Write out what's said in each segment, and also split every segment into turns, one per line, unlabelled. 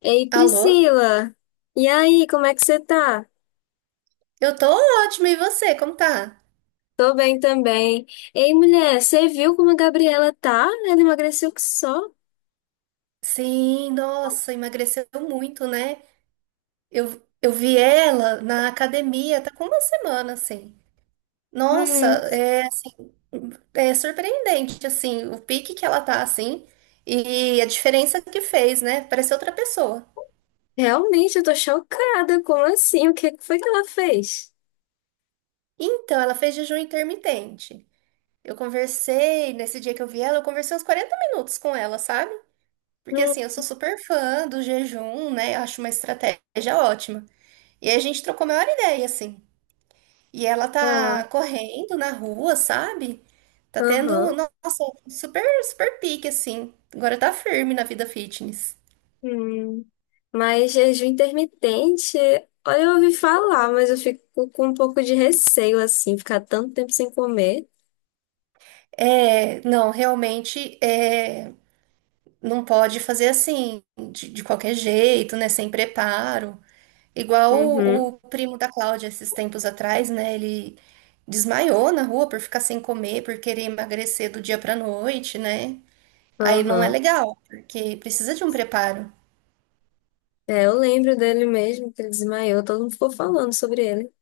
Ei,
Alô?
Priscila! E aí, como é que você tá?
Eu tô ótima, e você? Como tá?
Tô bem também. Ei, mulher, você viu como a Gabriela tá? Ela emagreceu que só.
Sim, nossa, emagreceu muito, né? Eu vi ela na academia, tá com uma semana, assim. Nossa,
Hum,
é, assim, é surpreendente, assim, o pique que ela tá, assim, e a diferença que fez, né? Parece outra pessoa.
realmente, eu tô chocada. Como assim? O que que foi que ela fez?
Então, ela fez jejum intermitente. Eu conversei, nesse dia que eu vi ela, eu conversei uns 40 minutos com ela, sabe? Porque,
Hum,
assim, eu sou super fã do jejum, né? Acho uma estratégia ótima. E a gente trocou a maior ideia, assim. E ela
ah,
tá correndo na rua, sabe? Tá tendo,
aham.
nossa, super, super pique, assim. Agora tá firme na vida fitness.
Hum. Mas jejum intermitente, olha, eu ouvi falar, mas eu fico com um pouco de receio, assim, ficar tanto tempo sem comer.
É, não, realmente, é, não pode fazer assim, de qualquer jeito, né? Sem preparo. Igual o
Uhum,
primo da Cláudia, esses tempos atrás, né? Ele desmaiou na rua por ficar sem comer, por querer emagrecer do dia pra noite, né? Aí não é
aham.
legal, porque precisa de um preparo.
É, eu lembro dele mesmo, que ele desmaiou, todo mundo ficou falando sobre ele.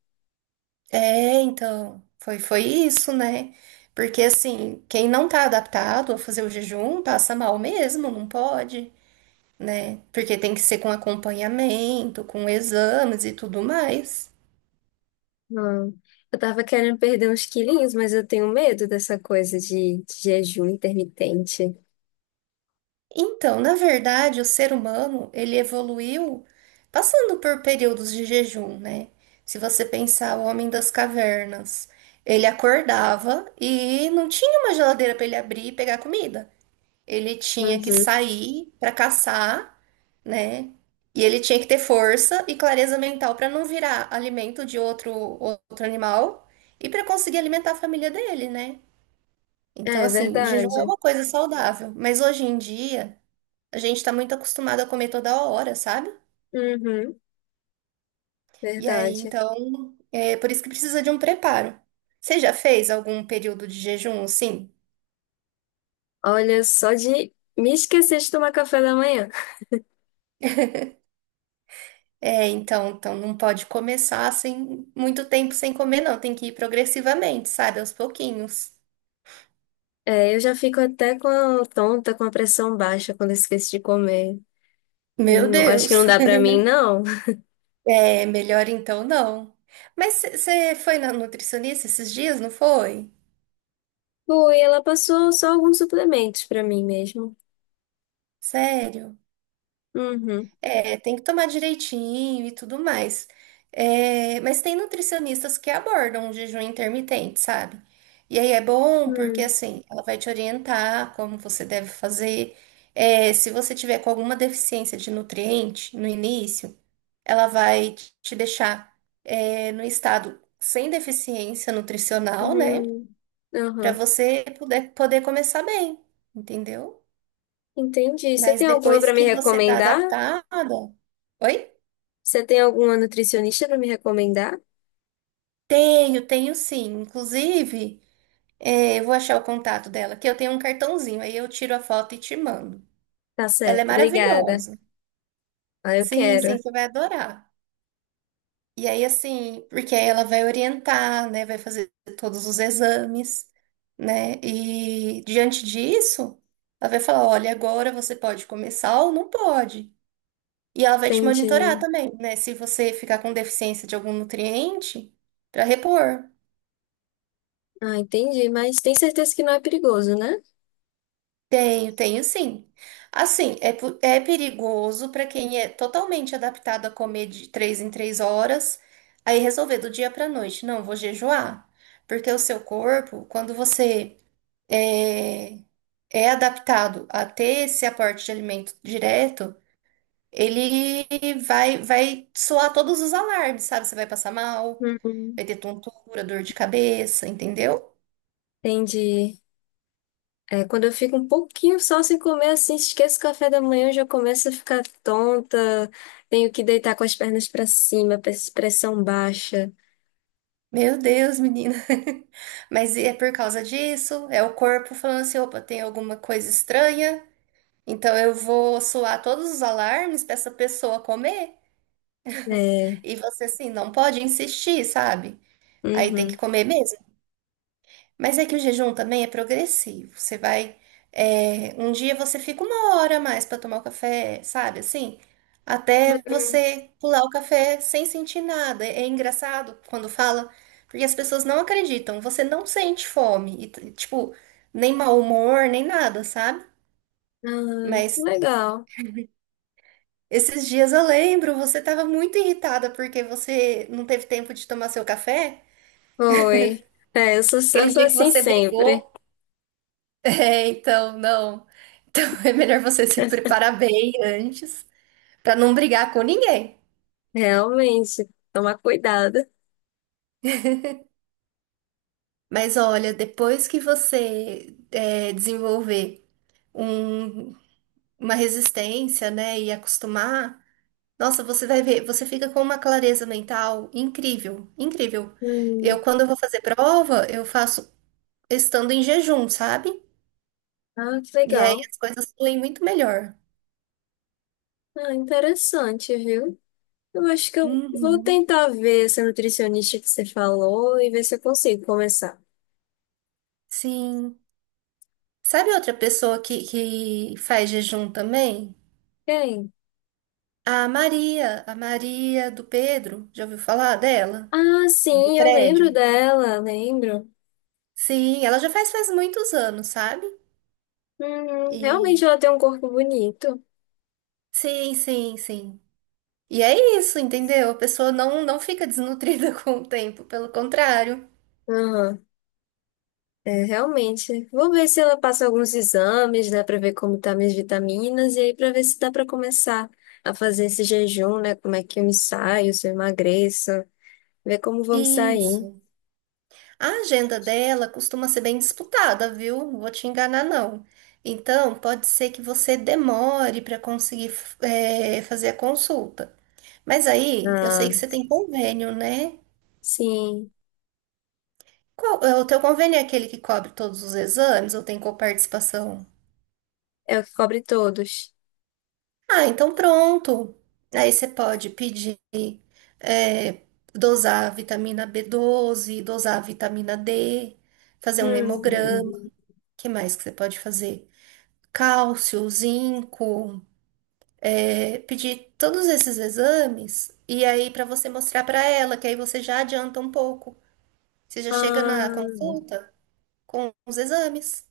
É, então, foi isso, né? Porque assim, quem não tá adaptado a fazer o jejum passa mal mesmo, não pode, né? Porque tem que ser com acompanhamento, com exames e tudo mais.
Ah, eu tava querendo perder uns quilinhos, mas eu tenho medo dessa coisa de jejum intermitente.
Então, na verdade, o ser humano, ele evoluiu passando por períodos de jejum, né? Se você pensar o homem das cavernas, ele acordava e não tinha uma geladeira para ele abrir e pegar comida. Ele tinha que
Uhum.
sair para caçar, né? E ele tinha que ter força e clareza mental para não virar alimento de outro animal e para conseguir alimentar a família dele, né? Então,
É
assim, o jejum é
verdade.
uma coisa saudável, mas hoje em dia a gente está muito acostumado a comer toda hora, sabe?
Uhum,
E aí,
verdade.
então, é por isso que precisa de um preparo. Você já fez algum período de jejum, assim?
Olha, só de me esquecer de tomar café da manhã.
É, então, então não pode começar sem muito tempo sem comer, não. Tem que ir progressivamente, sabe? Aos pouquinhos.
É, eu já fico até com tonta, com a pressão baixa quando eu esqueço de comer.
Meu
Não, acho que não
Deus!
dá pra mim, não.
É, melhor então não. Mas você foi na nutricionista esses dias, não foi?
Foi, ela passou só alguns suplementos pra mim mesmo.
Sério?
Uhum.
É, tem que tomar direitinho e tudo mais. É, mas tem nutricionistas que abordam o jejum intermitente, sabe? E aí é bom porque
Hum,
assim, ela vai te orientar como você deve fazer. É, se você tiver com alguma deficiência de nutriente no início, ela vai te deixar, é, no estado sem deficiência nutricional, né?
hum,
Para
aham.
você poder começar bem, entendeu?
Entendi. Você
Mas
tem alguma
depois
pra me
que você tá
recomendar?
adaptada, oi?
Você tem alguma nutricionista para me recomendar?
Tenho, tenho sim. Inclusive, eu vou achar o contato dela, que eu tenho um cartãozinho, aí eu tiro a foto e te mando.
Tá
Ela é
certo, obrigada.
maravilhosa.
Ah, eu
Sim, sim,
quero.
você vai adorar. E aí, assim, porque aí ela vai orientar, né? Vai fazer todos os exames, né? E diante disso, ela vai falar: olha, agora você pode começar ou não pode. E ela vai te monitorar
Entendi.
também, né? Se você ficar com deficiência de algum nutriente, para repor.
Ah, entendi, mas tem certeza que não é perigoso, né?
Tenho, tenho sim. Assim, é, é perigoso para quem é totalmente adaptado a comer de três em três horas, aí resolver do dia para noite. Não, vou jejuar. Porque o seu corpo, quando você é, é adaptado a ter esse aporte de alimento direto, ele vai soar todos os alarmes, sabe? Você vai passar mal.
Uhum.
Vai ter tontura, dor de cabeça, entendeu?
Entendi. É, quando eu fico um pouquinho só sem comer assim, esqueço o café da manhã, eu já começo a ficar tonta, tenho que deitar com as pernas para cima, pressão baixa.
Meu Deus, menina. Mas é por causa disso, é o corpo falando assim, opa, tem alguma coisa estranha, então eu vou soar todos os alarmes para essa pessoa comer.
É,
E você assim, não pode insistir, sabe? Aí tem
uhum.
que comer mesmo. Mas é que o jejum também é progressivo. Você vai. É, um dia você fica uma hora a mais para tomar o café, sabe? Assim, até você pular o café sem sentir nada. É, é engraçado quando fala, porque as pessoas não acreditam. Você não sente fome, e, tipo, nem mau humor, nem nada, sabe?
Ah, que
Mas
legal.
esses dias eu lembro, você tava muito irritada porque você não teve tempo de tomar seu café.
Oi. É, eu sou, eu
Aquele
sou
dia que
assim
você
sempre.
brigou. É, então, não. Então é melhor você se preparar bem antes, para não brigar com ninguém.
Realmente, tomar cuidado.
Mas olha, depois que você é, desenvolver um- uma resistência, né, e acostumar, nossa, você vai ver, você fica com uma clareza mental incrível, incrível. Eu,
Hum.
quando eu vou fazer prova, eu faço estando em jejum, sabe?
Ah, que
E aí
legal.
as coisas fluem muito melhor.
Ah, interessante, viu? Eu acho que eu vou
Uhum.
tentar ver essa nutricionista que você falou e ver se eu consigo começar.
Sim. Sabe outra pessoa que faz jejum também?
Quem?
A Maria do Pedro. Já ouviu falar dela?
Ah,
Do
sim, eu lembro
prédio?
dela, lembro.
Sim, ela já faz muitos anos, sabe? E
Realmente ela tem um corpo bonito.
sim, sim, sim. E é isso, entendeu? A pessoa não, não fica desnutrida com o tempo, pelo contrário.
Aham, é, realmente. Vou ver se ela passa alguns exames, né, pra ver como tá minhas vitaminas e aí pra ver se dá pra começar a fazer esse jejum, né, como é que eu me saio, se eu emagreço, ver como vou me sair.
Isso. A agenda dela costuma ser bem disputada, viu? Não vou te enganar, não. Então, pode ser que você demore para conseguir fazer a consulta. Mas aí, eu sei
Ah,
que você tem convênio, né?
sim,
Qual- é, o teu convênio é aquele que cobre todos os exames ou tem coparticipação?
é o que cobre todos.
Ah, então pronto. Aí você pode pedir, é, dosar a vitamina B12, dosar a vitamina D, fazer um hemograma.
Hum.
O que mais que você pode fazer? Cálcio, zinco, é, pedir todos esses exames e aí para você mostrar para ela, que aí você já adianta um pouco. Você já chega na
Ah,
consulta com os exames.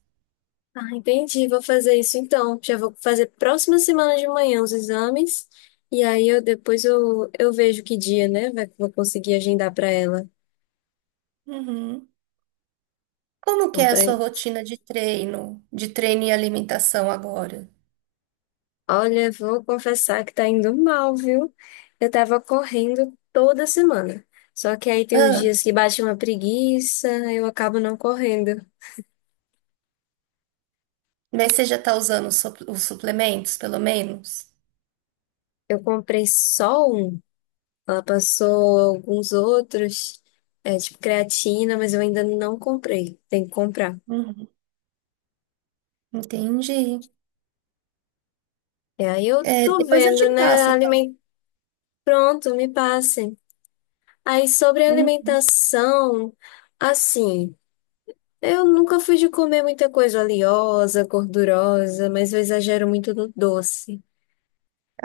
ah, entendi. Vou fazer isso então. Já vou fazer próxima semana de manhã os exames. E aí eu depois eu vejo que dia, né? Vou conseguir agendar para ela.
Uhum. Como que
Não
é
tá
a sua
aí.
rotina de treino e alimentação agora?
Olha, vou confessar que tá indo mal, viu? Eu tava correndo toda semana. Só que aí tem uns
Ah,
dias que bate uma preguiça, eu acabo não correndo.
mas você já está usando os os suplementos, pelo menos?
Eu comprei só um. Ela passou alguns outros, tipo creatina, mas eu ainda não comprei. Tem que comprar.
Uhum. Entendi.
E aí eu
É,
tô
depois eu te
vendo, né?
passo, então.
Aliment... Pronto, me passem. Aí sobre
Hum,
alimentação, assim, eu nunca fui de comer muita coisa oleosa, gordurosa, mas eu exagero muito no doce.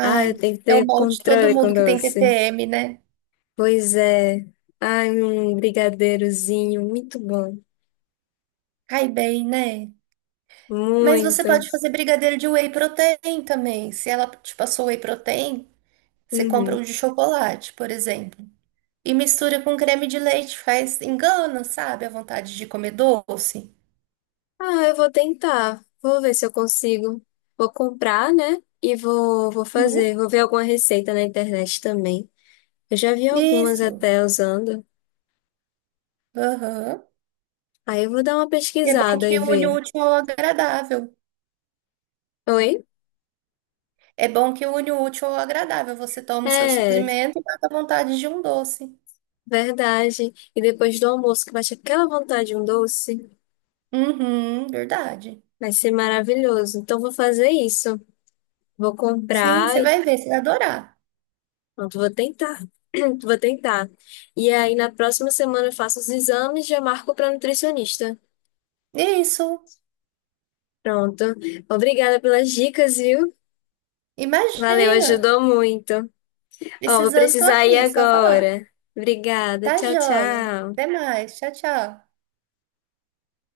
Ah,
Ai,
eu tenho que
é o
ter
molde de todo
controle com
mundo que tem
doce.
TPM, né?
Pois é. Ai, um brigadeirozinho, muito bom.
Cai bem, né? Mas você
Muito.
pode fazer brigadeiro de whey protein também. Se ela te passou whey protein, você compra
Uhum.
o de chocolate, por exemplo. E mistura com creme de leite, faz engana, sabe? A vontade de comer doce.
Ah, eu vou tentar. Vou ver se eu consigo. Vou comprar, né? E vou
Uhum.
fazer. Vou ver alguma receita na internet também. Eu já vi algumas
Isso.
até usando.
Aham.
Aí eu vou dar uma
E é bom
pesquisada
que
e
une o
ver.
útil ao agradável.
Oi?
É bom que une o útil ao agradável. Você toma o seu
É,
suplemento e mata a vontade de um doce.
verdade. E depois do almoço, que bate aquela vontade de um doce,
Uhum, verdade.
vai ser maravilhoso. Então vou fazer isso. Vou
Sim,
comprar.
você
e-
vai ver, você vai adorar.
Pronto, vou tentar. Vou tentar. E aí na próxima semana eu faço os exames e já marco para nutricionista.
Isso.
Pronto. Obrigada pelas dicas, viu? Valeu,
Imagina.
ajudou muito. Ó, vou
Precisando, tô
precisar ir
aqui, só falar.
agora. Obrigada.
Tá
Tchau,
joia. Até
tchau.
mais. Tchau, tchau.